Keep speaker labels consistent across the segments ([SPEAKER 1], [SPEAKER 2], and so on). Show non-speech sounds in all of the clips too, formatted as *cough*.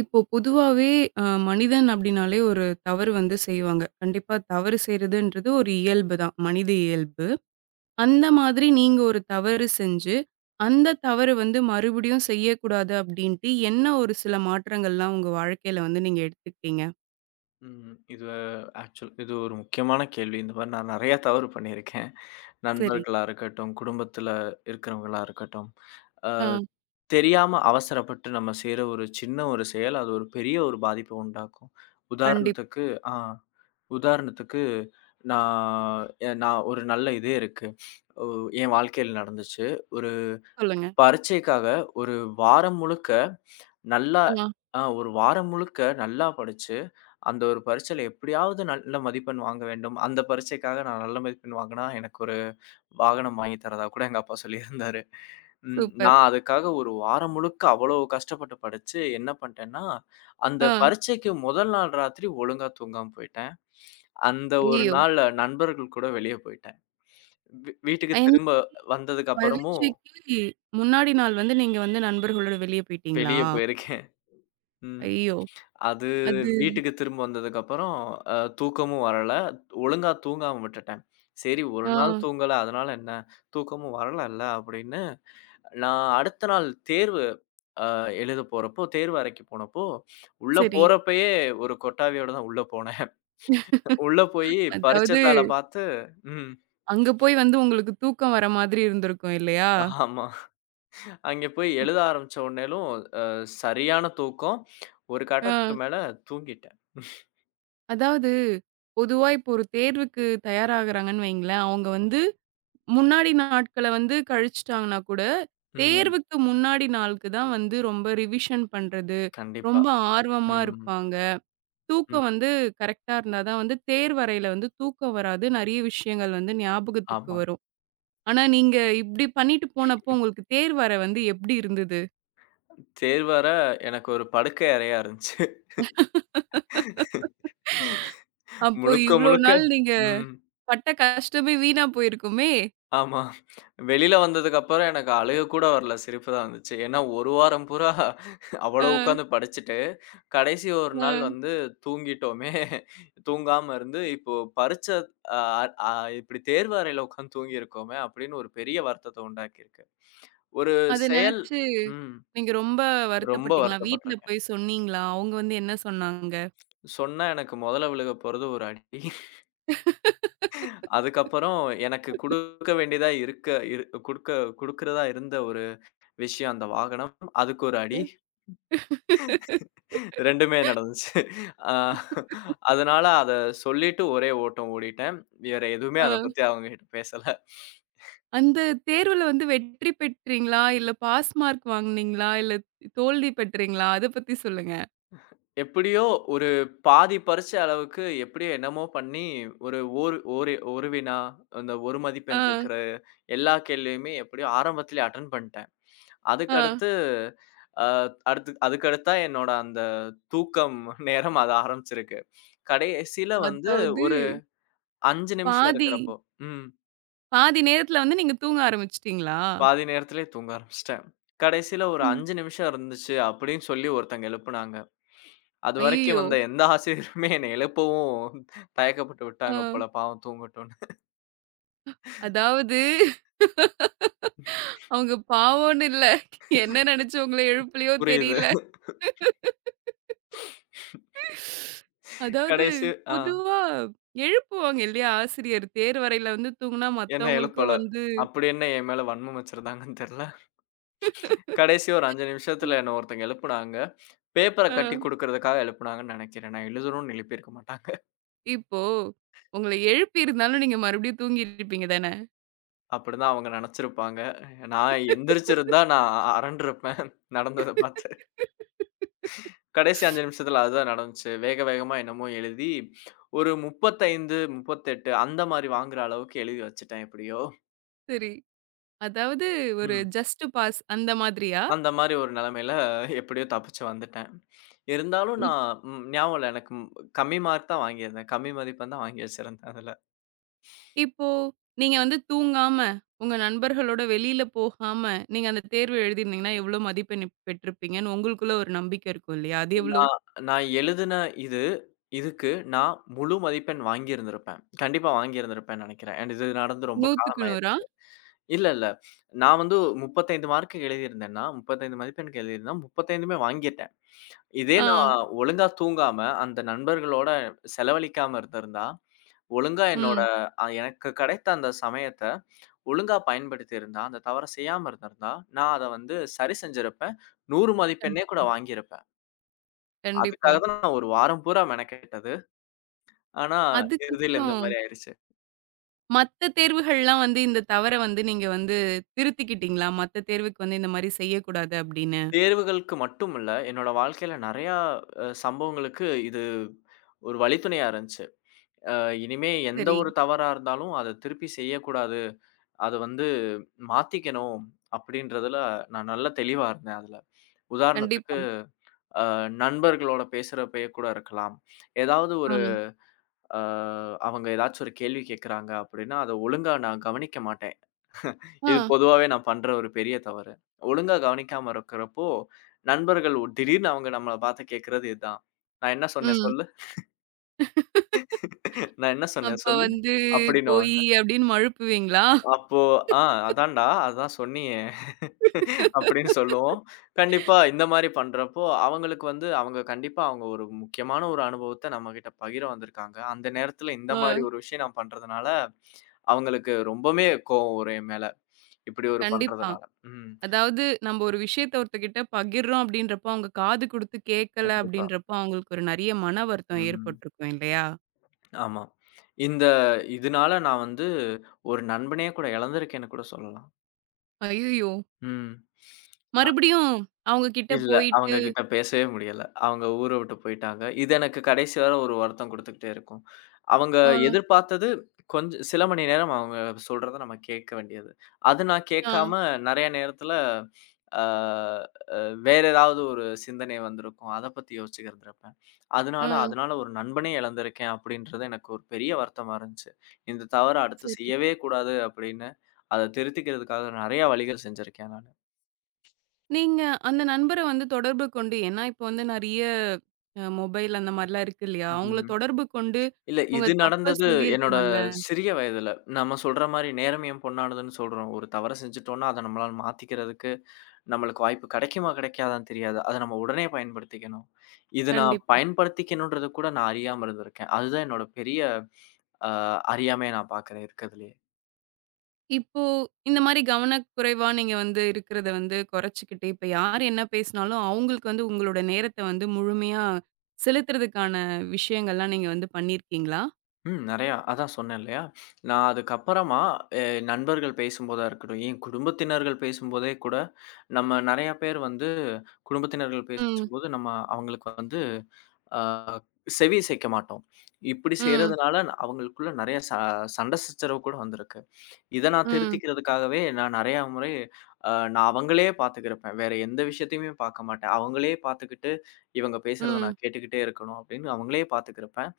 [SPEAKER 1] இப்போ பொதுவாவே மனிதன் அப்டின்னாலே ஒரு தவறு வந்து செய்வாங்க. கண்டிப்பா தவறு செய்றதுன்றது ஒரு இயல்பு தான். மனித இயல்பு. அந்த மாதிரி நீங்க ஒரு தவறு செஞ்சு, அந்த தவறு வந்து மறுபடியும் செய்யக்கூடாது அப்டின்ட்டு என்ன ஒரு சில மாற்றங்கள்லாம் உங்க வாழ்க்கையில வந்து நீங்க எடுத்துக்கிட்டீங்க?
[SPEAKER 2] ம். ஆக்சுவல் இது ஒரு முக்கியமான கேள்வி. இந்த மாரி நான் நெறைய தவறு பண்ணியிருக்கேன்.
[SPEAKER 1] சரி.
[SPEAKER 2] நண்பர்களா இருக்கட்டும், குடும்பத்தில இருக்கிறவங்களா இருக்கட்டும். அ
[SPEAKER 1] ஆ.
[SPEAKER 2] தெரியாம அவசரப்பட்டு நம்ம செய்ற ஒரு சின்ன ஒரு செயல், அது ஒரு பெரிய ஒரு பாதிப்ப உண்டாக்கும்.
[SPEAKER 1] கண்டிப்பா.
[SPEAKER 2] உதாரணத்துக்கு, ஆ உதாரணத்துக்கு நான் ஒரு நல்ல இது இருக்கு. ஒ என் வாழ்க்கையில நடந்துச்சு. ஒரு
[SPEAKER 1] சொல்லுங்க.
[SPEAKER 2] பரீட்சைக்காக ஒரு வாரம் முழுக்க நல்லா,
[SPEAKER 1] ஆ.
[SPEAKER 2] ஒரு வாரம் முழுக்க நல்லா படிச்சு அந்த ஒரு பரீட்சையில எப்படியாவது நல்ல மதிப்பெண் வாங்க வேண்டும். அந்த பரீட்சைக்காக நான் நல்ல மதிப்பெண் வாங்குனா, எனக்கு ஒரு வாகனம் வாங்கி தரதா கூட எங்க அப்பா சொல்லியிருந்தாரு. ம்.
[SPEAKER 1] சூப்பர்.
[SPEAKER 2] நான் அதுக்காக ஒரு வாரம் முழுக்க அவ்வளோ கஷ்டப்பட்டு படிச்சு என்ன பண்ட்டேன்னா, அந்த
[SPEAKER 1] ஆ.
[SPEAKER 2] பரீட்சைக்கு முதல் நாள் ராத்திரி ஒழுங்கா தூங்காம போயிட்டேன். அந்த ஒரு
[SPEAKER 1] ஐயய்யோ!
[SPEAKER 2] நாள் நண்பர்கள் கூட வெளிய போயிட்டேன். வீட்டுக்கு
[SPEAKER 1] என்ன
[SPEAKER 2] திரும்ப வந்ததுக்கு அப்புறமும்
[SPEAKER 1] பரீட்சைக்கு முன்னாடி நாள் வந்து நீங்க வந்து நண்பர்களோட வெளிய போயிட்டீங்களா?
[SPEAKER 2] வெளிய போயிருக்கேன். ம்.
[SPEAKER 1] ஐயோ!
[SPEAKER 2] அது
[SPEAKER 1] அது
[SPEAKER 2] வீட்டுக்கு திரும்ப வந்ததுக்கப்புறம், அ தூக்கமும் வரல. ஒழுங்கா தூங்காம விட்டுட்டேன். சரி, 1
[SPEAKER 1] ஆ.
[SPEAKER 2] நாள் தூங்கல, அதனால என்ன? தூக்கமும் வரலல்ல அப்படின்னு, நான் அடுத்த நாள் தேர்வு அ எழுத போறப்போ, தேர்வு அறைக்கு போனப்போ, உள்ள
[SPEAKER 1] சரி.
[SPEAKER 2] போறப்பயே ஒரு கொட்டாவியோட தான் உள்ள போனேன். *laughs* உள்ள போயி
[SPEAKER 1] அதாவது
[SPEAKER 2] பரீட்சைத்தாள பாத்து. ம்.
[SPEAKER 1] அங்க போய் வந்து உங்களுக்கு தூக்கம் வர மாதிரி இருந்திருக்கும் இல்லையா?
[SPEAKER 2] ஆமா. அங்க போய் எழுத ஆரம்பிச்ச உடனேலும் அ சரியான தூக்கம். ஒரு கட்டத்துக்கு
[SPEAKER 1] அ
[SPEAKER 2] மேல தூங்கிட்டேன்.
[SPEAKER 1] அதாவது
[SPEAKER 2] ம்.
[SPEAKER 1] பொதுவா இப்போ ஒரு தேர்வுக்கு தயாராகுறாங்கன்னு வைங்களேன், அவங்க வந்து முன்னாடி நாட்கள வந்து கழிச்சுட்டாங்கன்னா கூட,
[SPEAKER 2] ம்,
[SPEAKER 1] தேர்வுக்கு முன்னாடி நாளுக்கு தான் வந்து ரொம்ப ரிவிஷன் பண்றது,
[SPEAKER 2] கண்டிப்பா.
[SPEAKER 1] ரொம்ப ஆர்வமா
[SPEAKER 2] ம்.
[SPEAKER 1] இருப்பாங்க.
[SPEAKER 2] ம்.
[SPEAKER 1] தூக்கம் வந்து கரெக்ட்டா இருந்தா தான் வந்து தேர்வறையில வந்து தூக்கம் வராது. நெறைய விஷயங்கள் வந்து ஞாபகத்துக்கு
[SPEAKER 2] ஆமா.
[SPEAKER 1] வரும். ஆனா நீங்க இப்டி பண்ணிட்டு போனப்போ உங்களுக்கு தேர்வறை வந்து எப்டி இருந்தது?
[SPEAKER 2] தேர்வற எனக்கு ஒரு படுக்கை அறையா இருந்துச்சு.
[SPEAKER 1] அப்போ
[SPEAKER 2] முழுக்க,
[SPEAKER 1] இவ்ளோ
[SPEAKER 2] முழுக்க.
[SPEAKER 1] நாள் நீங்க
[SPEAKER 2] ம்.
[SPEAKER 1] பட்ட கஷ்டமே வீணா போயிருக்குமே!
[SPEAKER 2] ஆமா. வெளில வந்ததுக்கப்புறம் எனக்கு அழுக கூட வரல. சிரிப்பு தான் வந்துச்சு. ஏன்னா, 1 வாரம் பூரா அவ்வளோ
[SPEAKER 1] அ,
[SPEAKER 2] உட்காந்து படிச்சுட்டு, கடைசி ஒரு நாள்
[SPEAKER 1] அ.
[SPEAKER 2] வந்து தூங்கிட்டோமே! தூங்காம இருந்து, இப்போ பரீட்ச அ அ இப்படி தேர்வு அறையில உட்காந்து தூங்கியிருக்கோமே! அப்படின்னு ஒரு பெரிய வருத்தத்த உண்டாக்கியிருக்கு. ஒரு
[SPEAKER 1] அத
[SPEAKER 2] செயல்.
[SPEAKER 1] நெனச்சு
[SPEAKER 2] ம்.
[SPEAKER 1] நீங்க ரொம்ப
[SPEAKER 2] ரொம்ப
[SPEAKER 1] வருத்தப்பட்டீங்களா? வீட்ல
[SPEAKER 2] வருத்தப்பட்டுருக்கேன்.
[SPEAKER 1] போய் சொன்னீங்களா? அவங்க வந்து என்ன சொன்னாங்க?
[SPEAKER 2] சொன்னா எனக்கு மொதல்ல விழுக போறது ஒரு அடி. அதுக்கப்புறம் எனக்கு குடுக்க வேண்டியதா இருக்க இரு குடுக்க, குடுக்கிறதா இருந்த ஒரு விஷயம் அந்த வாகனம். அதுக்கு ஒரு அடி. 2மே நடந்துச்சு. அ அதனால அத சொல்லிட்டு ஒரே ஓட்டம் ஓடிட்டேன். வேற எதுவுமே அத
[SPEAKER 1] அ.
[SPEAKER 2] பத்தி அவங்ககிட்ட பேசல.
[SPEAKER 1] அந்த தேர்வுல வந்து வெற்றி பெற்றீங்களா? இல்ல பாஸ் மார்க் வாங்குனீங்களா? இல்ல தோல்வி பெற்றீங்களா? அத பத்தி சொல்லுங்க.
[SPEAKER 2] எப்படியோ ஒரு பாதி பரிட்சை அளவுக்கு எப்படியோ என்னமோ பண்ணி ஒரு வினா, அந்த ஒரு மதிப்பெண்
[SPEAKER 1] அ,
[SPEAKER 2] இருக்கிற எல்லா கேள்வியுமே எப்படியோ ஆரம்பத்திலேயே அட்டெண்ட் பண்ணிட்டேன். அதுக்கு
[SPEAKER 1] அ.
[SPEAKER 2] அடுத்து, அ அடுத்து அதுக்கு அடுத்தா என்னோட அந்த தூக்கம் *laughs* நேரம் அது ஆரம்பிச்சிருக்கு. கடைசில வந்து
[SPEAKER 1] அதாவது
[SPEAKER 2] ஒரு 5 நிமிஷம்
[SPEAKER 1] பாதி
[SPEAKER 2] இருக்கிறப்போ, ம்.
[SPEAKER 1] பாதி நேரத்துல வந்து நீங்க தூங்க ஆரம்பிச்சுட்டீங்களா?
[SPEAKER 2] பாதி நேரத்திலேயே தூங்க ஆரம்பிச்சுட்டேன். கடைசில ஒரு
[SPEAKER 1] ம்.
[SPEAKER 2] 5 நிமிஷம் இருந்துச்சு அப்படின்னு சொல்லி ஒருத்தங்க எழுப்புனாங்க. அதுவரைக்கும்
[SPEAKER 1] ஐய்யயோ!
[SPEAKER 2] வந்த எந்த ஆசிரியருமே என்னை எழுப்பவும் தயக்கப்பட்டு விட்டாங்க
[SPEAKER 1] அ.
[SPEAKER 2] போல, பாவம் தூங்கட்டும்ன்னு.
[SPEAKER 1] அதாவது அவங்க பாவம்ன்னு இல்ல. என்ன நெனச்சு உங்கள எழுப்பலையோ
[SPEAKER 2] புரியுது.
[SPEAKER 1] தெரியல. அதாவது
[SPEAKER 2] கடைசி, ஆ
[SPEAKER 1] பொதுவா எழுப்புவாங்க இல்லையா ஆசிரியர் தேர்வறையில வந்து தூங்குனா
[SPEAKER 2] என்ன எழுப்பல.
[SPEAKER 1] மத்தவங்களுக்கும் வந்து
[SPEAKER 2] அப்படி என்ன என் மேல வன்மம் வச்சிருந்தாங்கன்னு தெரியல. கடைசி ஒரு 5 நிமிஷத்துல என்ன ஒருத்தங்க எழுப்புனாங்க. பேப்பர
[SPEAKER 1] அ
[SPEAKER 2] கட்டி குடுக்குறதுக்காக எழுப்புனாங்கன்னு நெனைக்கிறேன். நான் எழுதணும்னு எழுப்பியிருக்க மாட்டாங்க.
[SPEAKER 1] இப்போ உங்கள எழுப்பியிருந்தாலும் நீங்க மறுபடியும் தூங்கியிருப்பீங்க தானே?
[SPEAKER 2] அப்படிதான் அவங்க நெனைச்சிருப்பாங்க. நான் எந்திரிச்சிருந்தா நான் அரண்டிருப்பேன் *laughs* நடந்தத பார்த்து. கடைசி 5 நிமிஷத்துல அதுதான் நடந்துச்சு. வேக வேகமா என்னமோ எழுதி ஒரு 35, 38 அந்த மாரி வாங்குற அளவுக்கு எழுதி வச்சுட்டேன் எப்படியோ.
[SPEAKER 1] சரி. அதாவது ஒரு
[SPEAKER 2] ம்.
[SPEAKER 1] ஜஸ்ட் பாஸ் அந்த மாதிரியா?
[SPEAKER 2] அந்த மாரி ஒரு நெலைமையில எப்படியோ தப்பிச்சு வந்துட்டேன். இருந்தாலும் நான் ம் ஞாபகம் இல்ல எனக்கு, ம், கம்மி மார்க் தான் வாங்கியிருந்தேன். கம்மி மதிப்பெண் தான் வாங்கி வச்சிருந்தேன் அதுல.
[SPEAKER 1] இப்போ நீங்க வந்து தூங்காம, உங்க நண்பர்களோட வெளியில போகாம, நீங்க அந்த தேர்வு எழுதியிருந்தீங்கன்னா, எவ்ளோ மதிப்பெண் இப்ப பெற்றிருப்பீங்கன்னு உங்களுக்குள்ள ஒரு நம்பிக்கை இருக்கும் இல்லையா? அது எவ்ளோ?
[SPEAKER 2] நான் நான் எழுதுன இது, இதுக்கு நான் முழு மதிப்பெண் வாங்கியிருந்திருப்பேன். கண்டிப்பா வாங்கியிருந்திருப்பேன்னு நெனைக்கிறேன். அண்ட் இது நடந்து ரொம்ப
[SPEAKER 1] 100க்கு
[SPEAKER 2] காலமாயிருச்சு.
[SPEAKER 1] 100ஆ?
[SPEAKER 2] இல்ல, இல்ல. நான் வந்து 35 மார்க்குக்கு எழுதியிருந்தேன்னா, 35 மதிப்பெண்க்கு எழுதியிருந்தா 35மே வாங்கிட்டேன். இதே நான்
[SPEAKER 1] ஆ.
[SPEAKER 2] ஒழுங்கா தூங்காம, அந்த நண்பர்களோட செலவழிக்காம இருந்திருந்தா, ஒழுங்கா என்னோட
[SPEAKER 1] ம்.
[SPEAKER 2] எனக்கு கிடைத்த அந்த சமயத்த ஒழுங்கா பயன்படுத்தியிருந்தா, அந்த தவற செய்யாம இருந்திருந்தா, நான் அத வந்து சரி செஞ்சிருப்பேன். 100 மதிப்பெண்ணே கூட
[SPEAKER 1] கண்டிப்பா,
[SPEAKER 2] வாங்கியிருப்பேன்.
[SPEAKER 1] கண்டிப்பா.
[SPEAKER 2] அதுக்காக தான் நான் ஒரு வாரம் பூரா மெனக்கெட்டது. ஆனா, இறுதியில இந்த
[SPEAKER 1] அதுக்கப்புறம்
[SPEAKER 2] மாரி ஆயிருச்சு.
[SPEAKER 1] மத்த தேர்வுகள்லாம் வந்து இந்த தவற வந்து நீங்க வந்து திருத்திக்கிட்டீங்களா? மத்த தேர்வுக்கு வந்து இந்த மாரி செய்யக்கூடாது அப்படின்னு.
[SPEAKER 2] தேர்வுகளுக்கு மட்டும் இல்ல, என்னோட வாழ்க்கையில நெறையா சம்பவங்களுக்கு இது ஒரு வழித்துணையா இருந்துச்சு. அ இனிமே எந்த
[SPEAKER 1] சரி.
[SPEAKER 2] ஒரு தவறா இருந்தாலும் அத திருப்பி செய்யக்கூடாது. அத வந்து மாத்திக்கணும் அப்படின்றதுல நான் நல்ல தெளிவா இருந்தேன் அதுல. உதாரணத்துக்கு,
[SPEAKER 1] கண்டிப்பா.
[SPEAKER 2] அ நண்பர்களோட பேசுறப்பயே கூட இருக்கலாம். ஏதாவது
[SPEAKER 1] ஆ.
[SPEAKER 2] ஒரு, அ அவங்க ஏதாச்சும் ஒரு கேள்வி கேட்கறாங்க அப்படின்னா, அத ஒழுங்கா நான் கவனிக்க மாட்டேன்.
[SPEAKER 1] ஆ.
[SPEAKER 2] இது பொதுவாவே நான் பண்ற ஒரு பெரிய தவறு. ஒழுங்கா கவனிக்காம இருக்கிறப்போ, நண்பர்கள் திடீர்னு அவங்க நம்மள பாத்து கேட்கிறது இதான். "நான் என்ன சொன்னேன்
[SPEAKER 1] ம்.
[SPEAKER 2] சொல்லு? *laughs* நான் என்ன சொன்னேன்
[SPEAKER 1] அப்ப
[SPEAKER 2] சொல்லு?"
[SPEAKER 1] வந்து போயி
[SPEAKER 2] அப்படின்னுவாங்க.
[SPEAKER 1] அப்படின்னு மழுப்புவீங்களா?
[SPEAKER 2] அப்போ, "ஆ அதான்டா, அதான் சொன்னியே" *laughs* அப்படின்னு சொல்லுவோம். கண்டிப்பா இந்த மாரி பண்றப்போ, அவங்களுக்கு வந்து அவங்க கண்டிப்பா அவங்க ஒரு முக்கியமான ஒரு அனுபவத்த நம்மகிட்ட பகிர வந்திருக்காங்க. அந்த நேரத்துல இந்த மாரி
[SPEAKER 1] ஆ.
[SPEAKER 2] ஒரு விஷயம் நான் பண்றதுனால, அவங்களுக்கு ரொம்பவுமே கோவம் வரும் என் மேல. இப்படி ஒரு
[SPEAKER 1] கண்டிப்பா.
[SPEAKER 2] பண்றதுனால. ம்.
[SPEAKER 1] அதாவது நம்ம ஒரு விஷயத்த ஒருத்தர்கிட்ட பகிர்றோம் அப்படின்றப்போ, அவங்க காது குடுத்து கேட்கல
[SPEAKER 2] கண்டிப்பா.
[SPEAKER 1] அப்படின்றப்போ, அவங்களுக்கு ஒரு நெறைய மன வருத்தம்
[SPEAKER 2] ம்.
[SPEAKER 1] ஏற்பட்டுருக்கும் இல்லையா?
[SPEAKER 2] ஆமா. இந்த இதனால நான் வந்து ஒரு நண்பனே கூட இழந்திருக்கேன்னு கூட சொல்லலாம்.
[SPEAKER 1] அய்யய்யோ!
[SPEAKER 2] ம்.
[SPEAKER 1] மறுபடியும் அவங்க கிட்ட
[SPEAKER 2] இல்ல.
[SPEAKER 1] போயிட்டு
[SPEAKER 2] அவங்க கிட்ட பேசவே முடியல. அவங்க ஊர விட்டு போயிட்டாங்க. இது எனக்கு கடைசி வர ஒரு வருத்தம் குடுத்துக்கிட்டே இருக்கும். அவங்க
[SPEAKER 1] ஆ.
[SPEAKER 2] எதிர்பார்த்தது கொஞ்சம் சில மணி நேரம் அவங்க சொல்றத நம்ம கேட்க வேண்டியது. அது நான்
[SPEAKER 1] ஆ,
[SPEAKER 2] கேட்காம நெறைய நேரத்துல அ அ வேற ஏதாவது ஒரு சிந்தனை வந்திருக்கும். அத பத்தி யோசிச்சிருந்திருப்பேன்.
[SPEAKER 1] ஆ.
[SPEAKER 2] அதனால அதனால ஒரு நண்பனே இழந்திருக்கேன் அப்டின்றது எனக்கு ஒரு பெரிய வருத்தமா இருந்துச்சு. இந்த தவற அடுத்து
[SPEAKER 1] சரி.
[SPEAKER 2] செய்யவே கூடாது அப்டின்னு, அத திருத்திக்கிறதுக்காக நெறைய வழிகள் செஞ்சிருக்கேன் நானு.
[SPEAKER 1] நீங்க அந்த நண்பர வந்து தொடர்பு கொண்டு ஏன்னா இப்போ வந்து நெறைய மொபைல் அந்த மாரிலாம் இருக்கு இல்லையா? அவங்கள
[SPEAKER 2] ம்.
[SPEAKER 1] தொடர்பு கொண்டு
[SPEAKER 2] இல்ல.
[SPEAKER 1] உங்க
[SPEAKER 2] இது
[SPEAKER 1] தப்ப
[SPEAKER 2] நடந்தது என்னோட
[SPEAKER 1] சொல்லியிருக்கலாம்ல.
[SPEAKER 2] சிறிய வயதுல. நம்ம சொல்ற மாரி நேரம் என் பொன்னானதுன்னு சொல்றோம். ஒரு தவற செஞ்சுட்டோம்னா, அத நம்மளால மாத்திக்கிறதுக்கு நம்மளுக்கு வாய்ப்பு கிடைக்குமா, கிடைக்காதான்னு தெரியாது. அத நம்ம உடனே பயன்படுத்திக்கணும். இது நான்
[SPEAKER 1] கண்டிப்பா.
[SPEAKER 2] பயன்படுத்திக்கணும்ன்றத கூட நான் அறியாம இருந்திருக்கேன். அதுதான் என்னோட பெரிய அ அறியாமையா நான் பார்க்கிறேன் இருக்கிறதுலயே.
[SPEAKER 1] இப்போ இந்த மாரி கவனக்குறைவா நீங்க வந்து இருக்கிறத வந்து குறைச்சுக்கிட்டு, இப்ப யார் என்ன பேசினாலும் அவங்களுக்கு வந்து உங்களோட நேரத்த வந்து முழுமையா செலுத்துறதுக்கான விஷயங்கள்லாம் நீங்க வந்து பண்ணியிருக்கீங்களா?
[SPEAKER 2] ம். நெறையா. அதான் சொன்னேன் இல்லையா? நான் அதுக்கப்புறமா எ நண்பர்கள் பேசும்போதா இருக்கட்டும், என் குடும்பத்தினர்கள் பேசும்போதே கூட, நம்ம நெறையா பேர் வந்து குடும்பத்தினர்கள்
[SPEAKER 1] ம்,
[SPEAKER 2] பேசும்போது நம்ம அவங்களுக்கு வந்து அ செவி சேய்க்க மாட்டோம். இப்படி
[SPEAKER 1] ம்,
[SPEAKER 2] செய்றதுனால அவங்களுக்குள்ள நெறையா சண்டை சச்சரவு கூட வந்திருக்கு. இத நான்
[SPEAKER 1] ம்,
[SPEAKER 2] திருத்திக்கிறதுக்காகவே நான் நெறையா முறை நான் அவங்களையே பார்த்துக்கிருப்பேன். வேற எந்த விஷயத்தையுமே பார்க்க மாட்டேன். அவங்களே பார்த்துக்கிட்டு, இவங்க பேசுறத
[SPEAKER 1] ம்,
[SPEAKER 2] நான் கேட்டுக்கிட்டே இருக்கணும் அப்படின்னு அவங்களே பார்த்துக்கிருப்பேன்.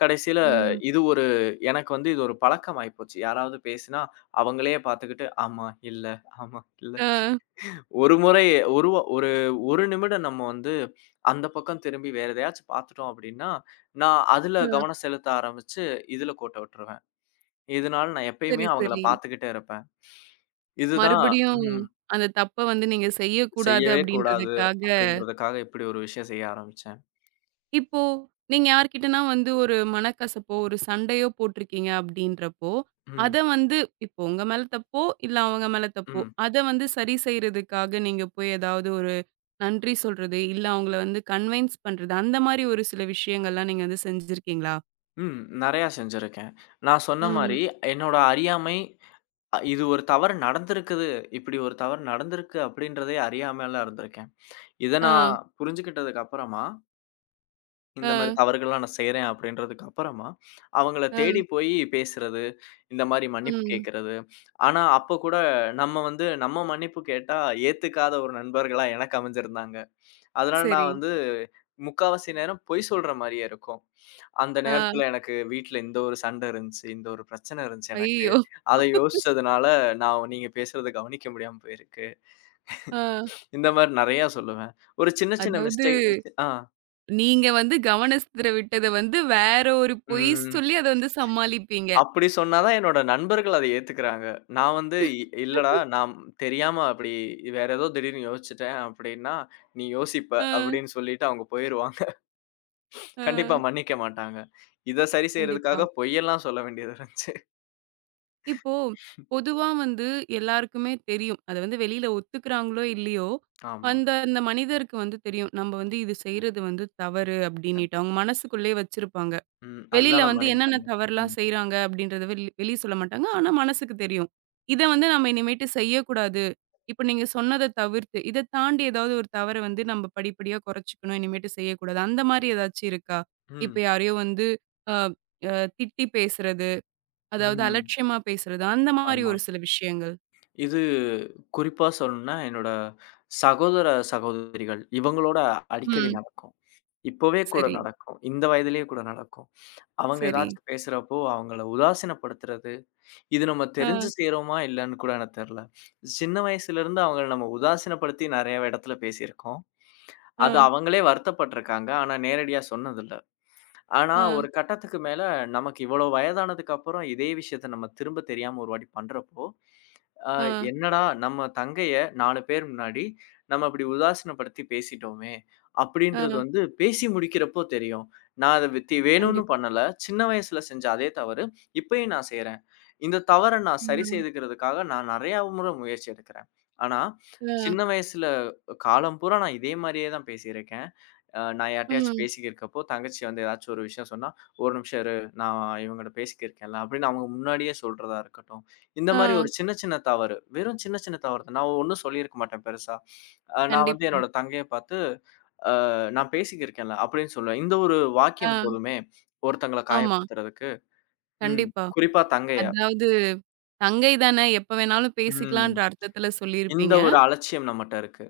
[SPEAKER 2] கடைசியில
[SPEAKER 1] ம்.
[SPEAKER 2] இது ஒரு, எனக்கு வந்து இது ஒரு பழக்கமாயி போச்சு. யாராவது பேசினா, அவங்களே பார்த்துக்கிட்டு, "ஆமா, இல்ல, ஆமா, இல்ல."
[SPEAKER 1] அ,
[SPEAKER 2] ஒரு முறை, ஒரு 1 நிமிடம் நம்ம வந்து அந்த பக்கம் திரும்பி வேற எதையாச்சும் பார்த்துட்டோம் அப்படின்னா, நான் அதுல
[SPEAKER 1] அ.
[SPEAKER 2] கவனம் செலுத்த ஆரம்பிச்சு, இதுல கோட்ட விட்டுருவேன். இதனால நான் எப்பயுமே
[SPEAKER 1] சரி,
[SPEAKER 2] அவங்கள
[SPEAKER 1] சரி.
[SPEAKER 2] பார்த்துக்கிட்டே இருப்பேன். இதுதான்.
[SPEAKER 1] மறுபடியும்
[SPEAKER 2] ம்.
[SPEAKER 1] அந்த தப்ப வந்து நீங்க செய்யக்கூடாது
[SPEAKER 2] செய்யவே கூடாது
[SPEAKER 1] அப்படின்றதுக்காக
[SPEAKER 2] அப்படின்றதுக்காக இப்படி ஒரு விஷயம் செய்ய ஆரம்பிச்சேன்.
[SPEAKER 1] இப்போ நீங்க யார்கிட்டனா வந்து ஒரு மனக்கசப்போ, ஒரு சண்டையோ போட்டுருக்கீங்க அப்படின்றப்போ,
[SPEAKER 2] ம்,
[SPEAKER 1] அத வந்து இப்போ உங்க மேல தப்போ, இல்ல அவங்க மேல தப்போ,
[SPEAKER 2] ம்,
[SPEAKER 1] அத வந்து சரி செய்றதுக்காக நீங்க போய் ஏதாவது ஒரு நன்றி சொல்றது, இல்ல அவங்கள வந்து கன்வின்ஸ் பண்றது, அந்த மாரி ஒரு சில விஷயங்கள்லாம் நீங்க வந்து செஞ்சிருக்கீங்களா?
[SPEAKER 2] ம். நெறையா செஞ்சிருக்கேன். நான் சொன்ன
[SPEAKER 1] ம்.
[SPEAKER 2] மாரி என்னோட அறியாமை, இது ஒரு தவறு நடந்திருக்குது. இப்படி ஒரு தவறு நடந்திருக்கு அப்படின்றதே அறியாமலாம் இருந்திருக்கேன். இத நான்
[SPEAKER 1] ஆ,
[SPEAKER 2] புரிஞ்சுக்கிட்டதுக்கு அப்புறமா, இந்த மாரி
[SPEAKER 1] ஆ,
[SPEAKER 2] தவறுகள்லாம் நான் செய்றேன் அப்படின்றதுக்கு அப்புறமா, அவங்கள
[SPEAKER 1] ஆ,
[SPEAKER 2] தேடி போய் பேசுறது, இந்த மாரி மன்னிப்பு
[SPEAKER 1] ம்.
[SPEAKER 2] கேட்கறது. ஆனா, அப்போ கூட நம்ம வந்து நம்ம மன்னிப்பு கேட்டா ஏத்துக்காத ஒரு நண்பர்களா எனக்கு அமைஞ்சிருந்தாங்க. அதனால
[SPEAKER 1] சரி.
[SPEAKER 2] நான் வந்து முக்காவாசி நேரம் பொய் சொல்ற மாரியே இருக்கும். அந்த நேரத்துல
[SPEAKER 1] ஆ.
[SPEAKER 2] எனக்கு வீட்ல இந்த ஒரு சண்டை இருந்துச்சு. இந்த ஒரு பிரச்சனை இருந்துச்சு எனக்கு.
[SPEAKER 1] ஐயய்யோ!
[SPEAKER 2] அத யோசிச்சதுனால, நான் நீங்க பேசுறத கவனிக்க முடியாம போயிருக்கு.
[SPEAKER 1] ஆ.
[SPEAKER 2] இந்த மாரி நெறையா சொல்லுவேன். ஒரு சின்ன சின்ன
[SPEAKER 1] அதாவது
[SPEAKER 2] மிஸ்டேக். ஆ.
[SPEAKER 1] நீங்க வந்து கவனஸ்திர விட்டத வந்து வேற ஒரு பொய்
[SPEAKER 2] ம்.
[SPEAKER 1] சொல்லி அத வந்து சமாளிப்பீங்க.
[SPEAKER 2] அப்படி சொன்னா தான் என்னோட நண்பர்கள் அத ஏத்துக்கிறாங்க. நான் வந்து, இல்லடா நான் தெரியாம அப்படி வேற ஏதோ திடீர்னு யோசிச்சுட்டேன் அப்படின்னா, நீ யோசிப்ப"
[SPEAKER 1] ஆ,
[SPEAKER 2] அப்படின்னு சொல்லிட்டு அவங்க போயிருவாங்க. *laughs*
[SPEAKER 1] ஆ.
[SPEAKER 2] கண்டிப்பா மன்னிக்க மாட்டாங்க. இத சரி
[SPEAKER 1] கண்டிப்பா.
[SPEAKER 2] செய்யறதுக்காக பொய்யெல்லாம் சொல்ல வேண்டியது இருந்துச்சு.
[SPEAKER 1] இப்போ பொதுவா வந்து எல்லாருக்குமே தெரியும். அத வந்து வெளியில ஒத்துக்கிறாங்களோ! இல்லையோ!
[SPEAKER 2] ஆமா.
[SPEAKER 1] அந்த அந்த மனிதருக்கு வந்து தெரியும். நம்ம வந்து இது செய்றது வந்து தவறு அப்பிடின்னிட்டு. அவுங்க மனசுக்குள்ளேயே வச்சிருப்பாங்க.
[SPEAKER 2] ம்.
[SPEAKER 1] வெளியில
[SPEAKER 2] அதுதான் நான்
[SPEAKER 1] வந்து என்னென்ன
[SPEAKER 2] மனிதத்தன்மை.
[SPEAKER 1] தவறுலாம்
[SPEAKER 2] ம்.
[SPEAKER 1] செய்றாங்க அப்பிடின்றத வெளி வெளிய சொல்ல மாட்டாங்க. ஆனா, மனசுக்கு தெரியும். இத வந்து நம்ம இனிமேட்டு செய்யக்கூடாது. இப்ப நீங்க சொன்னத தவிர்த்து, இத தாண்டி ஏதாவது ஒரு தவற வந்து நம்ம படிப்படியா குறைச்சுக்கணும். இனிமேட்டு செய்யக்கூடாது. அந்தமாரி ஏதாச்சும் இருக்கா? இப்ப
[SPEAKER 2] ம்.
[SPEAKER 1] யாரையோ வந்து அ, அ. திட்டி பேசுறது. அதாவது
[SPEAKER 2] ம்.
[SPEAKER 1] அலட்சியமா பேசுறது, அந்த மாரி
[SPEAKER 2] ஆமா.
[SPEAKER 1] ஒரு சில விஷயங்கள்.
[SPEAKER 2] இது குறிப்பா சொல்லணும்னா, என்னோட சகோதர, சகோதரிகள் இவங்களோட அடிக்கடி
[SPEAKER 1] ம்.
[SPEAKER 2] நடக்கும். இப்பவே கூட
[SPEAKER 1] சரி,
[SPEAKER 2] நடக்கும். இந்த வயதிலேயே கூட நடக்கும். அவங்க
[SPEAKER 1] சரி.
[SPEAKER 2] ஏதாச்சும் பேசுறப்போ அவங்கள உதாசீனப்படுத்துறது, இது நம்ம
[SPEAKER 1] அ,
[SPEAKER 2] தெரிஞ்சு செய்றோமா இல்லன்னு கூட எனக்கு தெரியல. சின்ன வயசுலருந்து அவங்கள நம்ம உதாசீனப்படுத்தி நெறைய இடத்துல பேசியிருக்கோம்.
[SPEAKER 1] அ,
[SPEAKER 2] அது அவங்களே வருத்தப்பட்டுருக்காங்க. ஆனா நேரடியா சொன்னதில்ல. ஆனா
[SPEAKER 1] அ,
[SPEAKER 2] ஒரு கட்டத்துக்கு மேல நமக்கு இவ்வளோ வயதானதுக்கு அப்புறம் இதே விஷயத்த நம்ம திரும்ப தெரியாம ஒரு வாட்டி பண்றப்போ, ஆ
[SPEAKER 1] அ,
[SPEAKER 2] என்னடா நம்ம தங்கைய 4 பேர் முன்னாடி நம்ம இப்படி உதாசீனப்படுத்தி பேசிட்டோமே! அப்படின்றது
[SPEAKER 1] அ.
[SPEAKER 2] வந்து பேசி முடிக்கிறப்போ தெரியும். நான் அத வேணும்னு
[SPEAKER 1] கண்டிப்பா.
[SPEAKER 2] பண்ணல. சின்ன வயசுல செஞ்ச அதே தவறு இப்பயும் நான் செய்றேன். இந்த தவற நான் சரி
[SPEAKER 1] ம்.
[SPEAKER 2] செய்துக்கிறதுக்காக நான் நெறையா முறை முயற்சி எடுக்கிறேன். ஆனா,
[SPEAKER 1] அ,
[SPEAKER 2] சின்ன வயசுல காலம் பூரா நான் இதே மாரியே தான் பேசியிருக்கேன். நான் யார்ட்டயாச்சும்
[SPEAKER 1] ம்.
[SPEAKER 2] பேசிக்கிருக்கப்போ, தங்கச்சி வந்து ஏதாச்சும் ஒரு விஷயம் சொன்னா, "ஒரு நிமிஷம் இரு, நான் இவங்கட்ட பேசிக்கிருக்கேன்ல" அப்படின்னு அவங்க முன்னாடியே சொல்றதா இருக்கட்டும். இந்த மாரி
[SPEAKER 1] அ.
[SPEAKER 2] ஒரு சின்ன சின்ன தவறு, வெறும் சின்ன சின்ன தவறு தான். நான் ஒண்ணும் சொல்லியிருக்க மாட்டேன் பெருசா. நான் வந்து
[SPEAKER 1] கண்டிப்பா.
[SPEAKER 2] என்னோட தங்கைய பார்த்து, "அ நான் பேசிக்கிருக்கேன்ல" அப்படின்னு சொல்லுவேன். இந்த ஒரு வாக்கியம்
[SPEAKER 1] அ.
[SPEAKER 2] போதுமே, ஒருத்தங்கள
[SPEAKER 1] ஆமா.
[SPEAKER 2] காயப்படுத்துறதுக்கு. ம்.
[SPEAKER 1] கண்டிப்பா.
[SPEAKER 2] குறிப்பா தங்கைய.
[SPEAKER 1] அதாவது தங்கை தானே எப்ப வேணாலும்
[SPEAKER 2] ம்.
[SPEAKER 1] பேசிக்கலான்ற அர்த்தத்துல
[SPEAKER 2] இந்த
[SPEAKER 1] சொல்லியிருப்பீங்க.
[SPEAKER 2] ஒரு அலட்சியம் நம்மட்ட இருக்கு.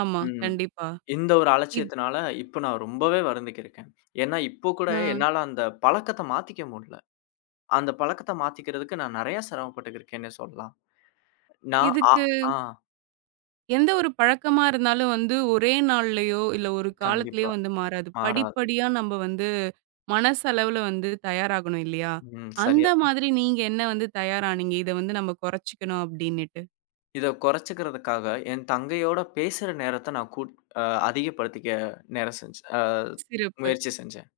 [SPEAKER 1] ஆமா.
[SPEAKER 2] ம்.
[SPEAKER 1] கண்டிப்பா.
[SPEAKER 2] இந்த ஒரு
[SPEAKER 1] இத்
[SPEAKER 2] அலட்சியத்தினால இப்ப நான் ரொம்பவே வருந்திக்கிருக்கேன். ஏன்னா இப்போ கூட
[SPEAKER 1] அ
[SPEAKER 2] என்னால அந்த பழக்கத்த மாத்திக்க முடில. அந்த பழக்கத்த மாத்திக்கிறதுக்கு நான் நெறையா சிரமப்பட்டுக்கிருக்கேன்னே சொல்லலாம். நான் ஆ
[SPEAKER 1] இதுக்கு
[SPEAKER 2] ஆ
[SPEAKER 1] எந்த ஒரு பழக்கமா இருந்தாலும் வந்து ஒரே நாள்லயோ, இல்ல ஒரு காலத்திலயோ
[SPEAKER 2] கண்டிப்பா.
[SPEAKER 1] வந்து மாறாது.
[SPEAKER 2] மாறாது.
[SPEAKER 1] படிப்படியா நம்ம வந்து மனசளவுல வந்து தயாராகணும் இல்லையா?
[SPEAKER 2] ம். சரியா
[SPEAKER 1] அந்த
[SPEAKER 2] சொன்னீங்க.
[SPEAKER 1] மாதிரி நீங்க என்ன வந்து தயாரானீங்க? இத வந்து நம்ம குறைச்சுக்கணும் அப்டின்னுட்டு.
[SPEAKER 2] இத குறைச்சுக்கிறதுக்காக, என் தங்கையோட பேசுற நேரத்த நான் கூட் அ அதிகப்படுத்திக்க நேரம் செஞ்சேன்.
[SPEAKER 1] சிறப்பு.
[SPEAKER 2] முயற்சி செஞ்சேன்.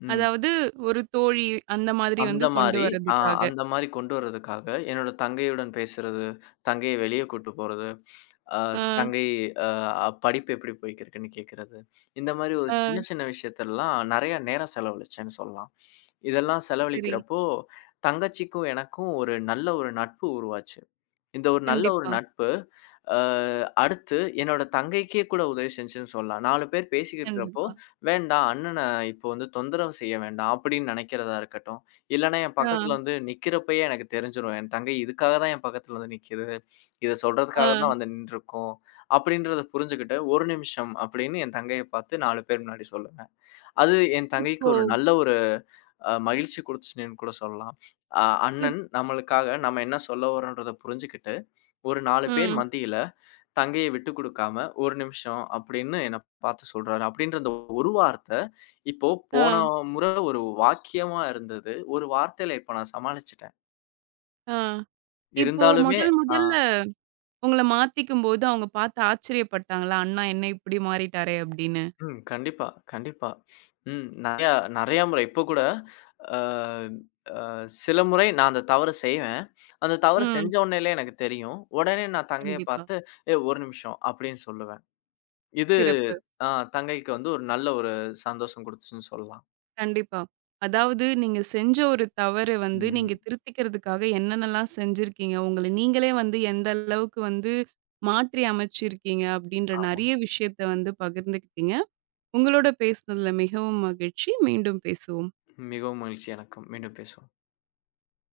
[SPEAKER 2] ம்.
[SPEAKER 1] அதாவது ஒரு தோழி அந்த மாதிரி
[SPEAKER 2] அந்த
[SPEAKER 1] வந்து கொண்டு
[SPEAKER 2] மாரி, ஆ
[SPEAKER 1] வர்றதுக்காக.
[SPEAKER 2] அந்த மாரி கொண்டு வரதுக்காக, என்னோட தங்கையுடன் பேசுறது, தங்கைய வெளிய கூட்டு போறது, அ
[SPEAKER 1] ஆ,
[SPEAKER 2] தங்கை அ படிப்பு எப்படி போய்க்கிருக்குன்னு கேட்கறது. இந்த மாரி ஒரு சின்ன
[SPEAKER 1] ஆ.
[SPEAKER 2] சின்ன விஷயத்தெல்லாம் நெறைய நேரம் செலவழிச்சேன்னு சொல்லலாம். இதெல்லாம்
[SPEAKER 1] சரி.
[SPEAKER 2] செலவழிக்கிறப்போ, தங்கச்சிக்கும் எனக்கும் ஒரு நல்ல ஒரு நட்பு உருவாச்சு. இந்த ஒரு நல்ல ஒரு
[SPEAKER 1] கண்டிப்பா,
[SPEAKER 2] நட்பு, அ அடுத்து என்னோட தங்கைக்கே கூட உதவி செஞ்சுன்னு சொல்லலாம். 4 பேர் பேசிக்கிருக்கிறப்போ,
[SPEAKER 1] கண்டிப்பா.
[SPEAKER 2] "வேண்டாம் அண்ணன இப்போ வந்து தொந்தரவு செய்ய வேண்டாம்" அப்படின்னு நெனைக்கிறதா இருக்கட்டும், இல்லன்னா என்
[SPEAKER 1] ஆ,
[SPEAKER 2] பக்கத்துல வந்து நிக்கிறப்பயே எனக்கு தெரிஞ்சிரும். என் தங்கை இதுக்காக தான் என் பக்கத்துல வந்து நிக்கிது. இத சொல்றதுக்காக தான்
[SPEAKER 1] ஆ.
[SPEAKER 2] வந்து நின்றுருக்கும். அப்படின்றத புரிஞ்சுகிட்டு, "ஒரு நிமிஷம்" அப்படின்னு என் தங்கைய பார்த்து 4 பேர் முன்னாடி சொல்லுவேன். அது என் தங்கைக்கு
[SPEAKER 1] இப்போ
[SPEAKER 2] ஒரு நல்ல ஒரு, மகிழ்ச்சி குடுத்துச்சுன்னு கூட சொல்லலாம். அ
[SPEAKER 1] இப்
[SPEAKER 2] அண்ணன் நம்மளுக்காக நம்ம என்ன சொல்ல வரோன்றத புரிஞ்சுகிட்டு ஒரு 4 பேர்
[SPEAKER 1] ம்.
[SPEAKER 2] மத்தியில தங்கைய விட்டுக் குடுக்காம, "1 நிமிஷம்" அப்படின்னு என்ன பார்த்து சொல்றாரு. அப்படின்ற அந்த ஒரு வார்த்த, இப்போ போன
[SPEAKER 1] ஆ,
[SPEAKER 2] முறை ஒரு வாக்கியமா இருந்தது. ஒரு வார்த்தையில இப்ப நான் சமாளிச்சுட்டேன்.
[SPEAKER 1] ஆ. இப்போ
[SPEAKER 2] இருந்தாலுமே,
[SPEAKER 1] முதல்
[SPEAKER 2] ஆ
[SPEAKER 1] முதல்ல உங்கள மாத்திக்கும்போது அவங்க பார்த்து ஆச்சரியப்பட்டாங்களா? அண்ணா என்ன இப்படி மாறிட்டாரே அப்படின்னு.
[SPEAKER 2] ம். கண்டிப்பா, கண்டிப்பா. ம். நெறையா நெறையா முறை இப்ப கூட அ அ சில முறை நான் அந்த தவற செய்வேன். அந்த தவறு
[SPEAKER 1] ம்.
[SPEAKER 2] செஞ்ச உடனேலே எனக்கு தெரியும். உடனே நான் தங்கைய
[SPEAKER 1] கண்டிப்பா.
[SPEAKER 2] பார்த்து, "ஏய் 1 நிமிஷம்" அப்படின்னு சொல்லுவேன். இது,
[SPEAKER 1] சிறப்பு.
[SPEAKER 2] ஆ தங்கைக்கு வந்து ஒரு நல்ல ஒரு சந்தோஷம் குடுத்துச்சுன்னு சொல்லலாம்.
[SPEAKER 1] கண்டிப்பா. அதாவது நீங்க செஞ்ச ஒரு தவறு வந்து நீங்க
[SPEAKER 2] ம்.
[SPEAKER 1] திருத்திக்கிறதுக்காக என்னென்னலாம் செஞ்சிருக்கீங்க? உங்கள நீங்களே வந்து எந்த அளவுக்கு வந்து மாற்றி அமைச்சிருக்கீங்க? அப்படின்ற
[SPEAKER 2] ஆமா.
[SPEAKER 1] நெறைய விஷயத்த வந்து பகிர்ந்துக்கிட்டீங்க. உங்களோட பேசுனதுல மிகவும் மகிழ்ச்சி. மீண்டும் பேசுவோம்.
[SPEAKER 2] மிகவும் மகிழ்ச்சி எனக்கும். மீண்டும் பேசுவோம்.